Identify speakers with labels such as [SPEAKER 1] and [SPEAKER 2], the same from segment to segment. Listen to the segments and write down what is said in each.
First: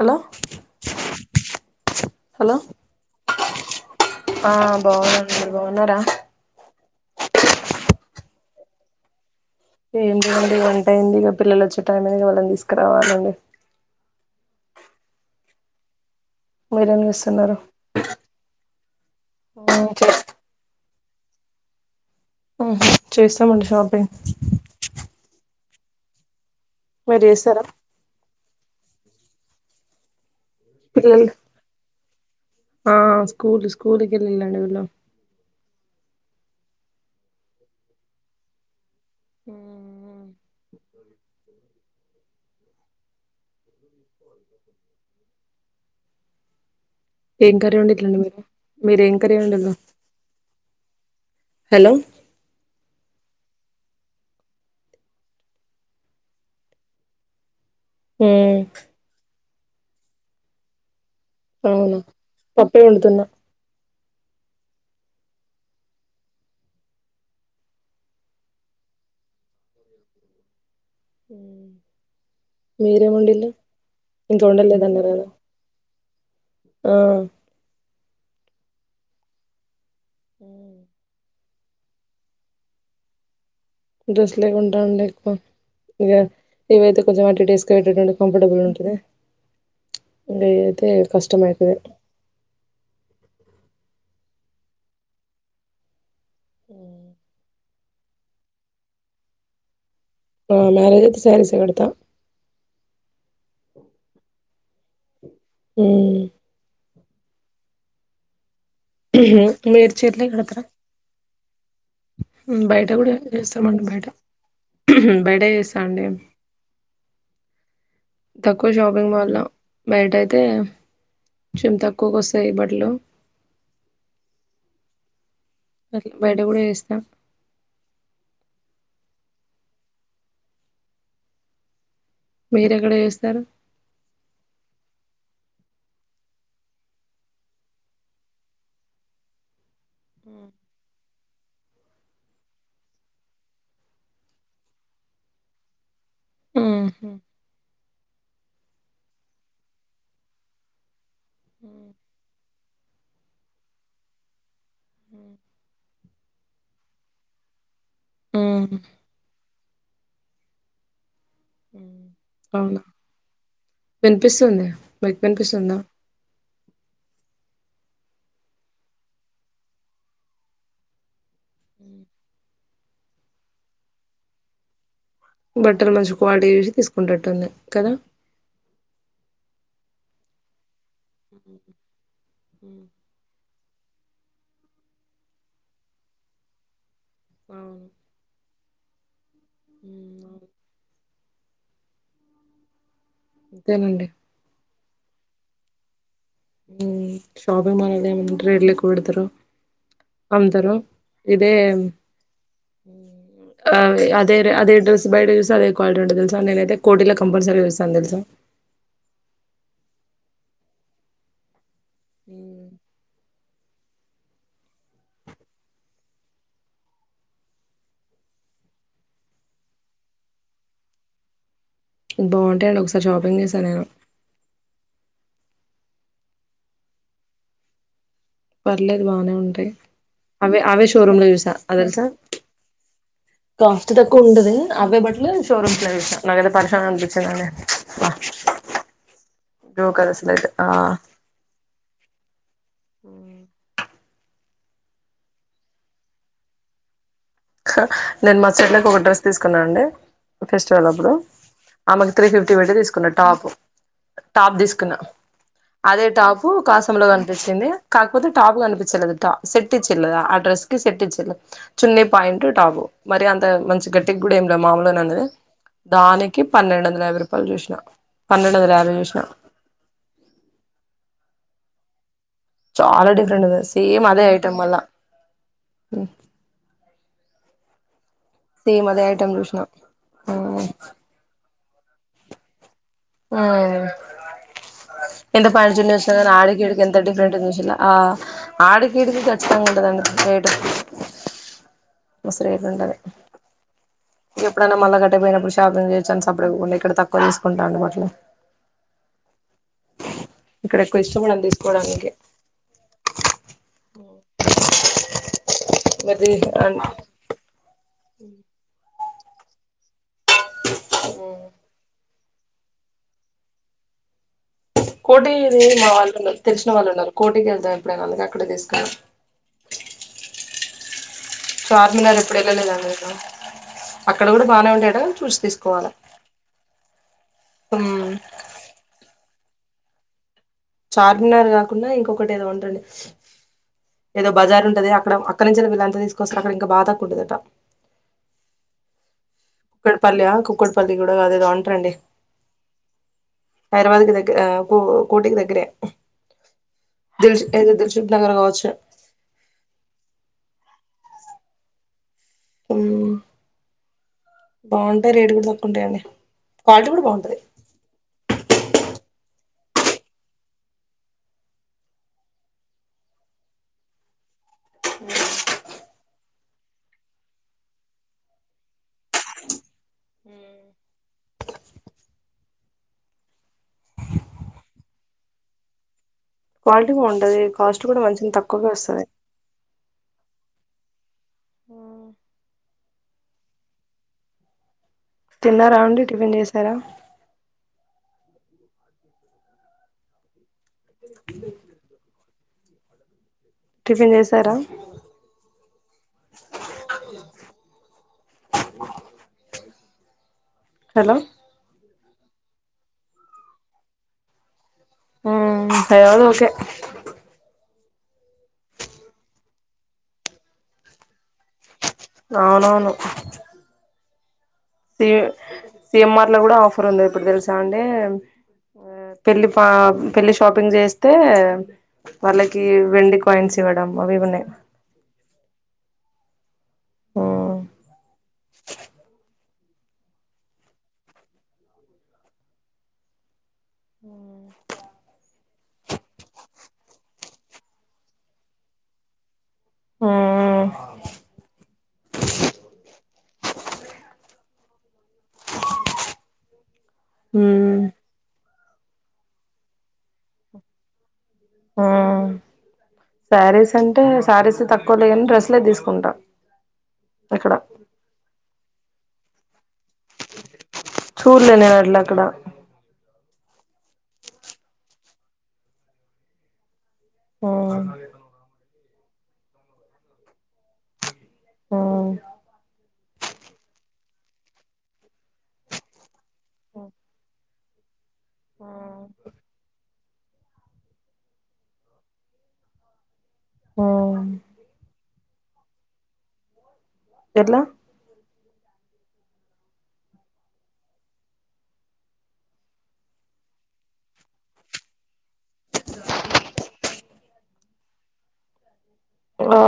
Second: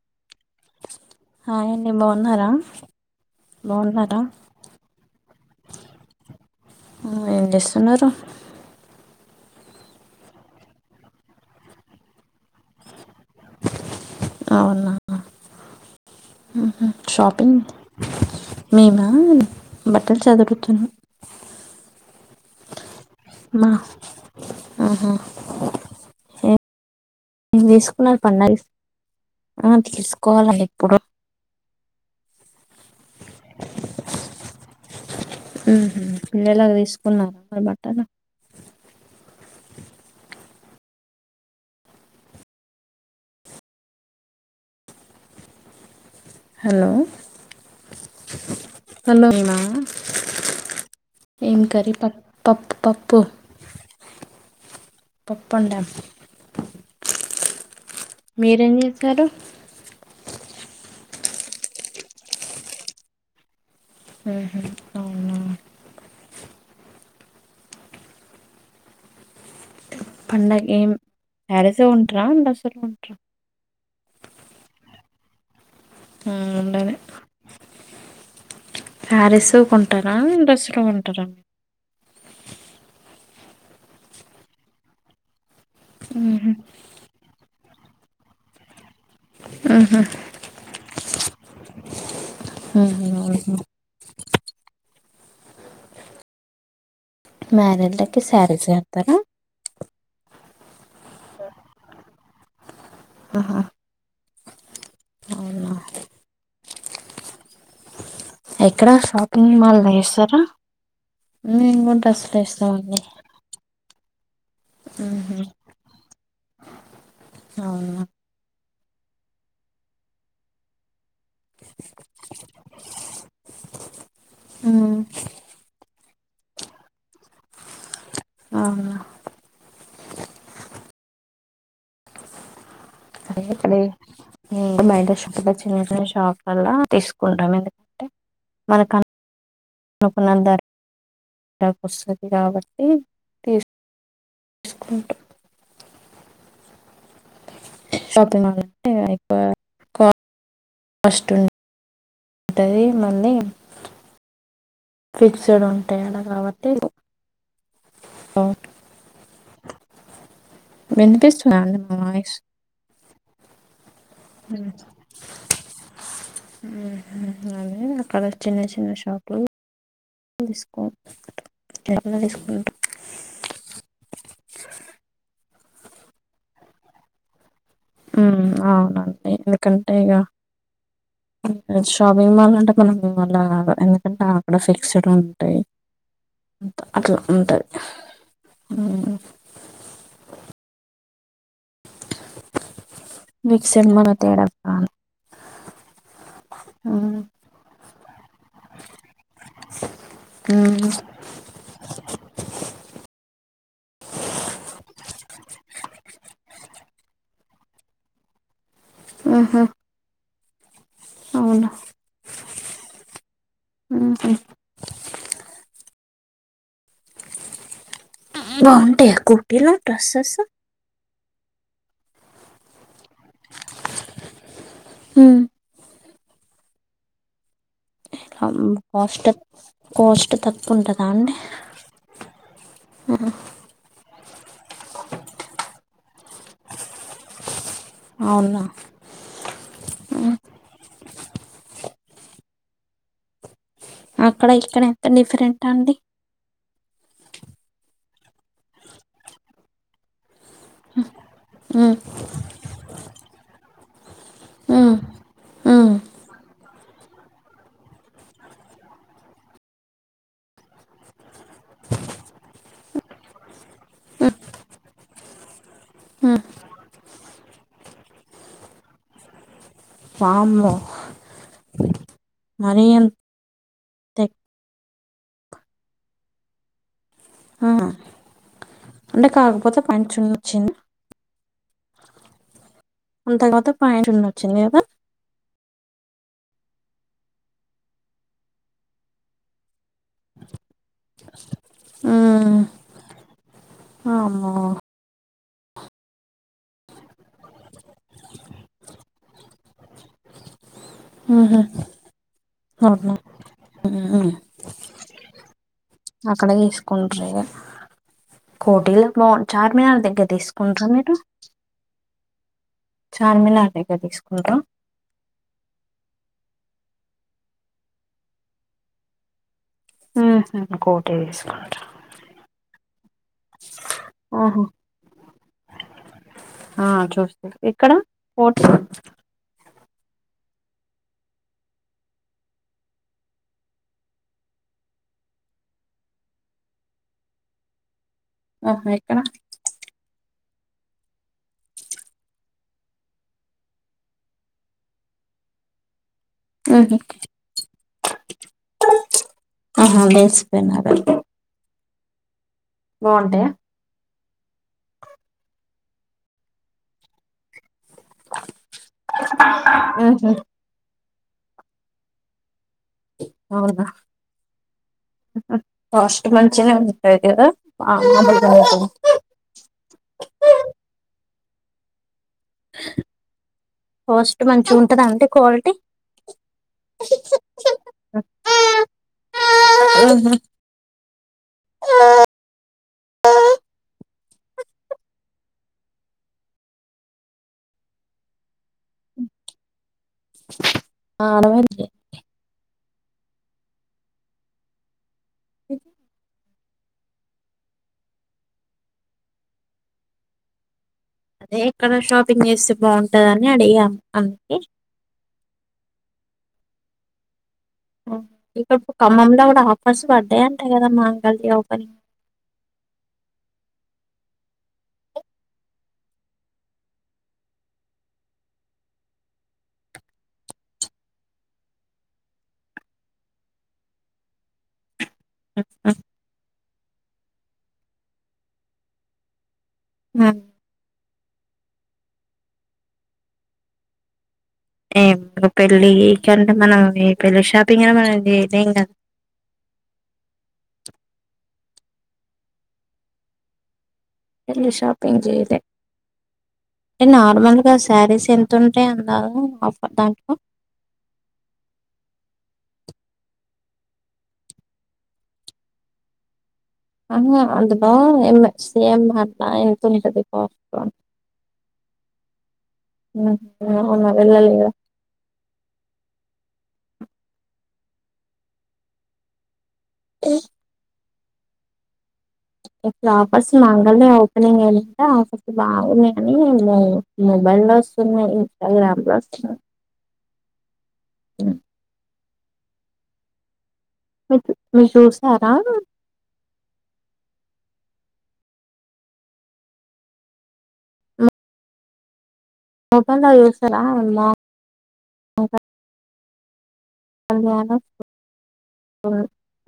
[SPEAKER 1] Hello
[SPEAKER 2] హమ్ అండి బాగున్నారా
[SPEAKER 1] హలో
[SPEAKER 2] బాగున్నారా
[SPEAKER 1] ఆ బాగున్నాను మీరు బాగున్నారా
[SPEAKER 2] ఏం చేస్తున్నారు
[SPEAKER 1] ఏంటి అండి వంటైంది ఇక పిల్లలు వచ్చే టైం అనే వాళ్ళని తీసుకురావాలండి
[SPEAKER 2] అవునా ఉహుమ్
[SPEAKER 1] మీరేం చేస్తున్నారు
[SPEAKER 2] షాపింగ్ మేమాన్ బట్టలు చదురుతున్నా
[SPEAKER 1] ఆహా చేస్తామండి
[SPEAKER 2] మా
[SPEAKER 1] షాపింగ్
[SPEAKER 2] ఆహా
[SPEAKER 1] మీరు చేస్తారా
[SPEAKER 2] నేను తీసుకున్నారు పండగ ఆ తీసు కోవాలండి ఇప్పుడు
[SPEAKER 1] పిల్లలు ఆ స్కూల్ స్కూల్కిళ్ళడి వెళ్ళ
[SPEAKER 2] ఉహుమ్ పిల్లలా కు తీసుకున్నారా అ బట్టలు
[SPEAKER 1] ఆమ్
[SPEAKER 2] హలో
[SPEAKER 1] ఏం కర్రి వండిటలండి మీరు మీరేం
[SPEAKER 2] హలో
[SPEAKER 1] కర్రి
[SPEAKER 2] మేమా
[SPEAKER 1] వండిడ్రు
[SPEAKER 2] ఏం
[SPEAKER 1] హలో
[SPEAKER 2] కర్రీ పప్ పప్పు పప్పు పప్పు వండా మీరేం చేశారు
[SPEAKER 1] అవునా పప్పే వండుతున్నా
[SPEAKER 2] ఓహో అవునా పండగ ఏం శారీసే కొంటారా డ్రెస్సులు కొంటారా
[SPEAKER 1] మీరేమి ఓడిన్రు ఇంకా ఉండలేద అన్నారు కదా
[SPEAKER 2] ఆహ్ ఒండాలే
[SPEAKER 1] ఆ
[SPEAKER 2] పారిస్ కొ టారా ఇండస్ లో ఉంటారా
[SPEAKER 1] డ్రెస్సులే కొంటానలే ఎక్కువ ఇ ఇవయితే కొంచెం అటు ఇటు వేసు ట [unintelligible] కంఫర్టబుల్ ఉంటుంది ఇకా ఇద అయితే కష్టమయిపై హమ్
[SPEAKER 2] మ్యారేజ్ల కి సారీస్ కడతారా
[SPEAKER 1] ఆహ్ మ్యారేజ్ అయితే సారీస్ ఎహ్ కడతా
[SPEAKER 2] ఆహా అవునా
[SPEAKER 1] హమ్
[SPEAKER 2] ఎక్కడ షాపింగ్ మాల్ లో
[SPEAKER 1] మీరు చీరలే
[SPEAKER 2] ఛేస్తారా
[SPEAKER 1] కడతారా బయట కూడా చేస్తామండి బయట బయట చేస్తాండి
[SPEAKER 2] అవునా
[SPEAKER 1] తకు క్కువ షాపింగ్ మాల్ లో బయట అయితే కోన్చం తక్కువకు వస్తాయి బట్టలు ఆది బయట కూడా చేస్న
[SPEAKER 2] ఆహ్
[SPEAKER 1] మీరు ఎక్కడ చేస్తారు
[SPEAKER 2] అరే [unintelligible] చిన్న చిన్న షాప్లల్లా తీసుకుంటాం ఎందుకంటే మనకు నకునందారు అస్తదీ కాబట్టి తీస్ సుకుటం
[SPEAKER 1] ఉహు
[SPEAKER 2] షాపింగ్ మాల్ లో ఎక్కువ కాస్ట్ ఉ ఉంటుంది మళ్ళీ ఫిక్స్డ్ ఉంటాయి ఆడా కాబట్టి
[SPEAKER 1] హమ్
[SPEAKER 2] వినిపిస్ ద అండి నా వాయిస్
[SPEAKER 1] అవునా వినిపిస్తుంది మీకు వినిపిస్తుందా
[SPEAKER 2] అదే అక్కడ చిన్న చిన్న షాట్లు తీసుకో ఎ
[SPEAKER 1] ఉమ్
[SPEAKER 2] తీసుకుంటా
[SPEAKER 1] బట్టర్ మంచి క్వాలిటీ చూసి తీసుకుంటట్టుంది కదా
[SPEAKER 2] హమ్ అవునండి కంటెగా షాపింగ్ మాల్ అంటే మనం మనావల్లా కాదు ఎందుకంటే అక్కడ ఫిక్స్డ్ ఉంటాయి అట్లా ఉంటుంది
[SPEAKER 1] అవును
[SPEAKER 2] ఆ ఆ
[SPEAKER 1] ఉమ్ అవును
[SPEAKER 2] విక్సన్ మ
[SPEAKER 1] అంతేనండి
[SPEAKER 2] తడాాల ఉమ్
[SPEAKER 1] షాపింగ్ మాల్ అల్ ఏమంట ఇళ్లిడదారు అమ్దారు
[SPEAKER 2] ఉమ్
[SPEAKER 1] ఇదే ఆ అదే అదే డ్రెస్ బయట చూసా అదే క్వాలిటీ ఉంటే తెలుసా నేనైతే కోటిలో కంపల్సరీ చూస్తాను తెలుసాను
[SPEAKER 2] ఉహుమ్ అవునా
[SPEAKER 1] ఉమ్
[SPEAKER 2] ఉహుమ్ ఉమ్ బాగుంటాయి కుటీలో డ్రెస్సు
[SPEAKER 1] ఇ బాగుంటాయంండి ఒకసారి షాపింగ్ చేసా నేను
[SPEAKER 2] ఉమ్
[SPEAKER 1] పర్లేదు
[SPEAKER 2] కాస్ట్
[SPEAKER 1] బానే ఉంటాయి
[SPEAKER 2] కాస్ట్
[SPEAKER 1] అవి
[SPEAKER 2] తక్కువ
[SPEAKER 1] అవే
[SPEAKER 2] ఉంటదా
[SPEAKER 1] షోరూమ్ లో
[SPEAKER 2] అండి
[SPEAKER 1] చూసా అ తెలుసా కాస్ట్ త కొండది అబ్బయ బట్లో షోరూమ్ కలో చసాను నాకదతే పరిశ అనిపించింద
[SPEAKER 2] అవునా ఉమ్
[SPEAKER 1] జోకసలట్ ఆ ఉమ్
[SPEAKER 2] అక్కడ ఇక్కడ ఎంత డిఫరెంట్ అండి
[SPEAKER 1] నేను మా స్ట్లోకి ఒక డ్రెస్ తీసుకున్నా అండి ఫెస్టివల్ అప్పుడు
[SPEAKER 2] ఉమ్
[SPEAKER 1] ఆమెకు త్రీ ఫిఫ్టీ పెట్టి తీసుకున్న టాప్ టాప్
[SPEAKER 2] ఉమ్,
[SPEAKER 1] తీసుకున్నా
[SPEAKER 2] ఉమ్,
[SPEAKER 1] అదే టాప్ కాస లో కనిపించింది కాకపోతే టాప్ కనిపించలేదు ట సెట్ ఇచ్చి ల్దా అడ్రస్కి సెట్ చే చున్న టాబ మరి అ మంచి గట్టటిక్
[SPEAKER 2] ఉమ్,
[SPEAKER 1] గుూడేంలో మామలునే అది
[SPEAKER 2] ఉమ్.
[SPEAKER 1] దాకి పన్నెండందల ర చెప్ప చూష పన్నెండ వందల భ చూసిన
[SPEAKER 2] వామూ
[SPEAKER 1] చాలా డిఫరెంట్ అద సేమ్ అదే
[SPEAKER 2] ఎక్కు-
[SPEAKER 1] ఐటమ్ అల్లా హు
[SPEAKER 2] ఆ
[SPEAKER 1] సేమ్ అదే
[SPEAKER 2] అంటే
[SPEAKER 1] ఐటం చుస్నా
[SPEAKER 2] కాకపోతే పాయింట్ చున్న
[SPEAKER 1] ఉమ్
[SPEAKER 2] వచ్చింది అంత
[SPEAKER 1] ఆ
[SPEAKER 2] కాకపోతే పాయింట్ చున్న వచ్చింది కదా
[SPEAKER 1] ఎంత పంచుని ట్రా ఆడకేడికి ఎంత డిఫరెంట్ విలా ఆడకేడికి ఖచ్చితంగా ఉంటదండి ముసరి
[SPEAKER 2] ఉమ్,
[SPEAKER 1] ఇట్లంటాది డ
[SPEAKER 2] వామ్మో
[SPEAKER 1] ఎప్పుడైన్నా మళ్ళా కట్టపోయినప్పుడు షాపింగ్ చేసాన్స్ అప్పుడు కూడా ఇక్కడ తక్కువ తీసుకుంటాండి అట్లు
[SPEAKER 2] ఉహు
[SPEAKER 1] తీసుకోవడానికి
[SPEAKER 2] అన్నా
[SPEAKER 1] మరి
[SPEAKER 2] అక్కడ తీసుకుంటారిగా కోటీలో పో చార్ మిన అందిం తీసుకుండ్ర మీరు చార్మినార్ దగ్గర తీసుకుంటారా
[SPEAKER 1] కోటి ఇది మా వాళ్ళు ఉన్నారు తెలిసిన వాళ్ళు ఉన్నారు కోటికి వెళ్దాం ఎప్పుడైనా అందుక అక్కడే తీసుకు
[SPEAKER 2] ఉహు, కోటి తీసుకుంటారు
[SPEAKER 1] చార్మినార్ ఎప్పుడు వెళ్ళలేదండి అక్కడ ఊరు
[SPEAKER 2] ఉహు,
[SPEAKER 1] బానే వు డా చూసి తీసుకోవాలి
[SPEAKER 2] ఆ, చూస్తారు ఇక్కడ కోటి
[SPEAKER 1] చార్మినార్ కాకుండా ఇంకొకటి ఏదో ఉండండి ఏదో బజారు ఉంటది అక్కడ అక్కడ నుంచి వీళ్ళంతా తీసుకొస్తారు అక్కడ ఇంకా బా తాక్కు ఉంటందిట
[SPEAKER 2] ఆహా ఎక్కడా
[SPEAKER 1] కుక్కడిపల్లియా కుక్కడిపల్లి కూడా అదేదో ఉంటరండి హైదరాబాద్ కి దగ్గర కూ కోటికి దగ్గరే
[SPEAKER 2] ఉహు
[SPEAKER 1] దిల్ష్ ఏదో దిల్షుక్ నగర్ కావచ్చు
[SPEAKER 2] ఆహా బస్ పెన అ
[SPEAKER 1] హ్మ్,
[SPEAKER 2] బాగుంటాయా
[SPEAKER 1] బాగుంటాయి రేటు కూడా తక్కువంటాయండి క్వాలిటీ కూడా బాగుంటది
[SPEAKER 2] ఊహు అవునా కాస్ట్ మంచిగనే వుంట్జ్ కాస్ట్ మంచిగా ఉంటుంద అంటడి క్వాలిటీ
[SPEAKER 1] క్వాలిటీ బానే ఉంటది కాస్ట్ కూడా మంచి తక్కువగా వస్తుంది
[SPEAKER 2] నా ఆ
[SPEAKER 1] తిన్నారా అండి టిఫెన్ చేసారా
[SPEAKER 2] [unintelligible]
[SPEAKER 1] టిఫిన్ చేసారా
[SPEAKER 2] ఇ
[SPEAKER 1] హలో
[SPEAKER 2] అదే ఎక్కడ షాపింగ్ చేస్తే బాగుంటదని అడిగాం అందుకి
[SPEAKER 1] మ్ ఏదైనా ఓకే
[SPEAKER 2] ఇక్కడ ఖమ్మంలో కూడా ఆఫర్స్ పడ్డాయంటాయి కదా మాంగళ ఓపెరి
[SPEAKER 1] అవునవును సి సిఎంఆర్ లో కూడా ఆఫర్ ఉంది ఇప్పుడు తెలుసా అండి పెళ్ళి పెళ్లిి షాపింగ్ చేస్తే వాళ్ళకి వెండి కాయిన్స్ ఇవ్వడం అవి ఉన్నాయి
[SPEAKER 2] అ
[SPEAKER 1] మ్
[SPEAKER 2] ఆ
[SPEAKER 1] ఉ
[SPEAKER 2] ఏమి పెళ్ళికంటే మనం ఈ పెళ్ళి షాపింగ్ అనే మనం చేయలేం కదా
[SPEAKER 1] మ్ మ్
[SPEAKER 2] ఇల్లూ షాపిింగ్ చేయలే అే నార్మల్ గా
[SPEAKER 1] ఉమ్
[SPEAKER 2] శారీస్ ఎంత తుంటే అందారు ఆఫర్ థాంక్ యూ
[SPEAKER 1] ఆ శారీస్ అంటే శారీస్ తక్కువ లే కానీ డ్రస్లే తీసుకుంటాం
[SPEAKER 2] అన్ని అంటదా ఎమ్మ సేమ్ మత్త ఆయనతోనే కదా పాప్కార్న్
[SPEAKER 1] చూళ్లే నేను అట్ల అక్కడ
[SPEAKER 2] ఉమ్ అవున వెళ్ళ లేద
[SPEAKER 1] ఓ
[SPEAKER 2] ఈ
[SPEAKER 1] ఆ
[SPEAKER 2] ఇప్పుడు ఆఫర్స్ మంగల్య ఓపెనింగ్ అయింది కదా ఆఫర్స్ బాగున్నాయి మనీ మ మొబైల్ లోస్ స్తున్నాయ్ ఇన్స్టాగ్రామ్లొస్తున్నాయ్ ఆ
[SPEAKER 1] ఉమ్
[SPEAKER 2] మిస్ మి షూస్ ఏస్తారా
[SPEAKER 1] ఎట్లా
[SPEAKER 2] మొబైల్లో యూసరా మ మొ హంగణ
[SPEAKER 1] ఆ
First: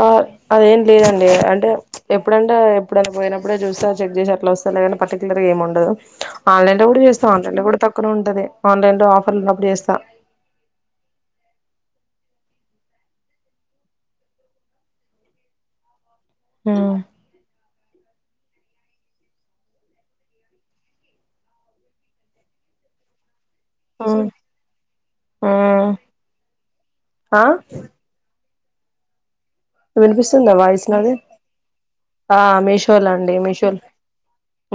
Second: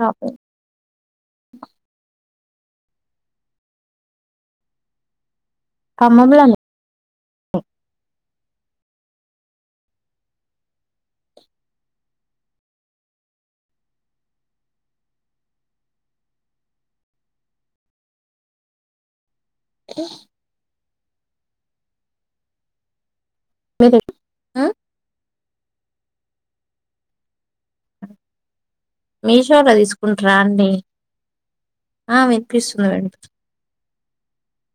[SPEAKER 1] అదేం లేదండి అంటే ఎప్పుడంటే ఎప్పుడనా పోయినడే చూస్తా చెక్ చేసి అట్లా వస్తా లేదంటే పర్టికులర్ ఏమి ఉండదు
[SPEAKER 2] ఖమ్మంలో
[SPEAKER 1] ఆన్లైన్ లో కూడా చూస్తా ఆన్లైన్ లో కూడా తక్కువ ఉంటది ఆన్లైన్ లో ఆఫర్లు ఉన్నప్పుడు చేస్తా ఆ
[SPEAKER 2] ఏ మీది
[SPEAKER 1] ఉమ్ ఆ
[SPEAKER 2] మీషోలో తీసుకుంటారా
[SPEAKER 1] వినిపిస్తుందా
[SPEAKER 2] అండి
[SPEAKER 1] వాయిస్ నాది ఆ మీషోల అండి మీషోల్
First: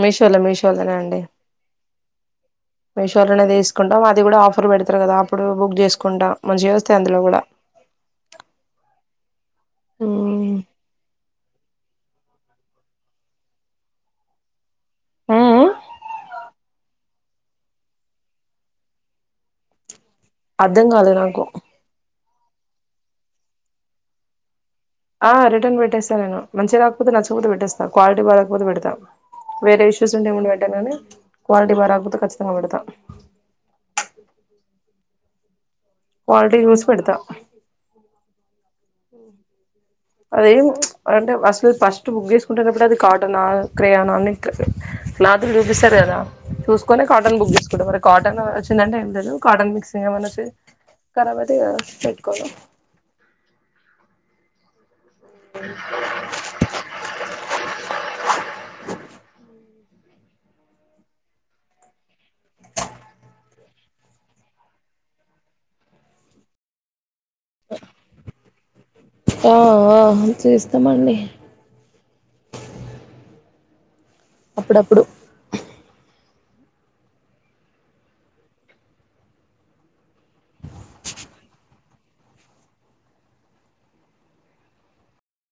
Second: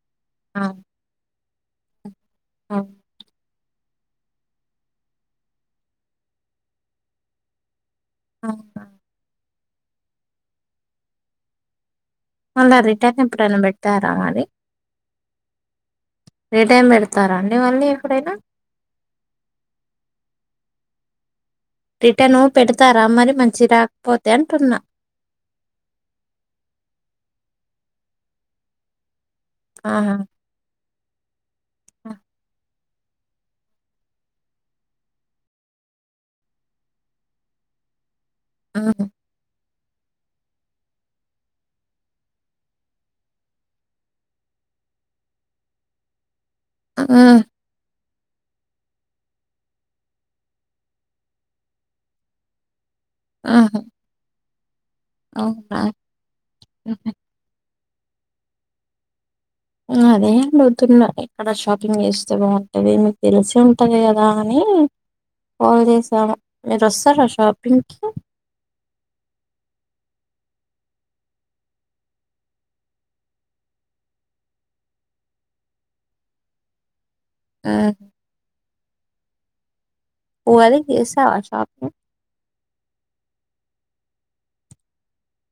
[SPEAKER 1] మీషోలో
[SPEAKER 2] వినిపిస్తుంది
[SPEAKER 1] మీషోలోనే అండి మీషోలనే తీస్ కుంటాం అది కూడా ఆఫర్ పెడతారు కదా అప్పుడు బుక్ చేసుకుంటా మంచిగస్తాయి అందులో కూడా
[SPEAKER 2] ఆ హా
[SPEAKER 1] ఉమ్
[SPEAKER 2] మళ్ళా రిటర్న్ ఎప్పుడైనా పెడట్టార మరి రీ టైమ్ పెడతారాండి మళ్ళీ ఎప్పుడైనా
[SPEAKER 1] అర్ధం కాలే నాకు
[SPEAKER 2] రిటన్ పెడతారా మరి మంచి రాకపోతే అంటున్నా.
[SPEAKER 1] ఆ రిటర్న్ పెట్టేస్తాను నేను మంచిగా రాకపోతే నచ్చకపోతే పెట్టేస్తాను క్వాలిటీ బాగా లేకపోతే పెడతా. వేరే ఇష్యూస్
[SPEAKER 2] ఆహా
[SPEAKER 1] ఉంటే ఏం పెట్టాను కానీ క్వాలిటీ బాగా రాకపోతే ఖచ్చితంగా పెడతా. క్వాలిటీ చూసి పెడతా
[SPEAKER 2] ఆ
[SPEAKER 1] అదేం అంటే అసలు ఫస్ట్ బుక్ చేసుకుంటున్నప్పుడు అది కాటన్ క్రేయన అని ఇట్ల క్లాతులు చూపిస్తారు కదా. చూసుకునే కాటన్ బుక్ తీసుకుంట వరకు కాటన్ వచ్చిందంటే ఏం లేదు కాటన్ మిక్సింగ్ ఏమైనా వచ్చి కరబైతాయి కదా పెట్టుకోలేం
[SPEAKER 2] ఆహా అవునా మ్మ్ అదేం పోతున్న ఎక్కడ షాపింగ్ చేస్ సగం వత్తది మీకు తెలుస్ ఉంటది కదా అని కాల్ చేసాను మీరు వస్తారా షా. షాపింగ్కి
[SPEAKER 1] అ చేస్తామండి అప్పుడప్పుడు
[SPEAKER 2] ఆ ఉగాదికి చేసావా షాపింగ్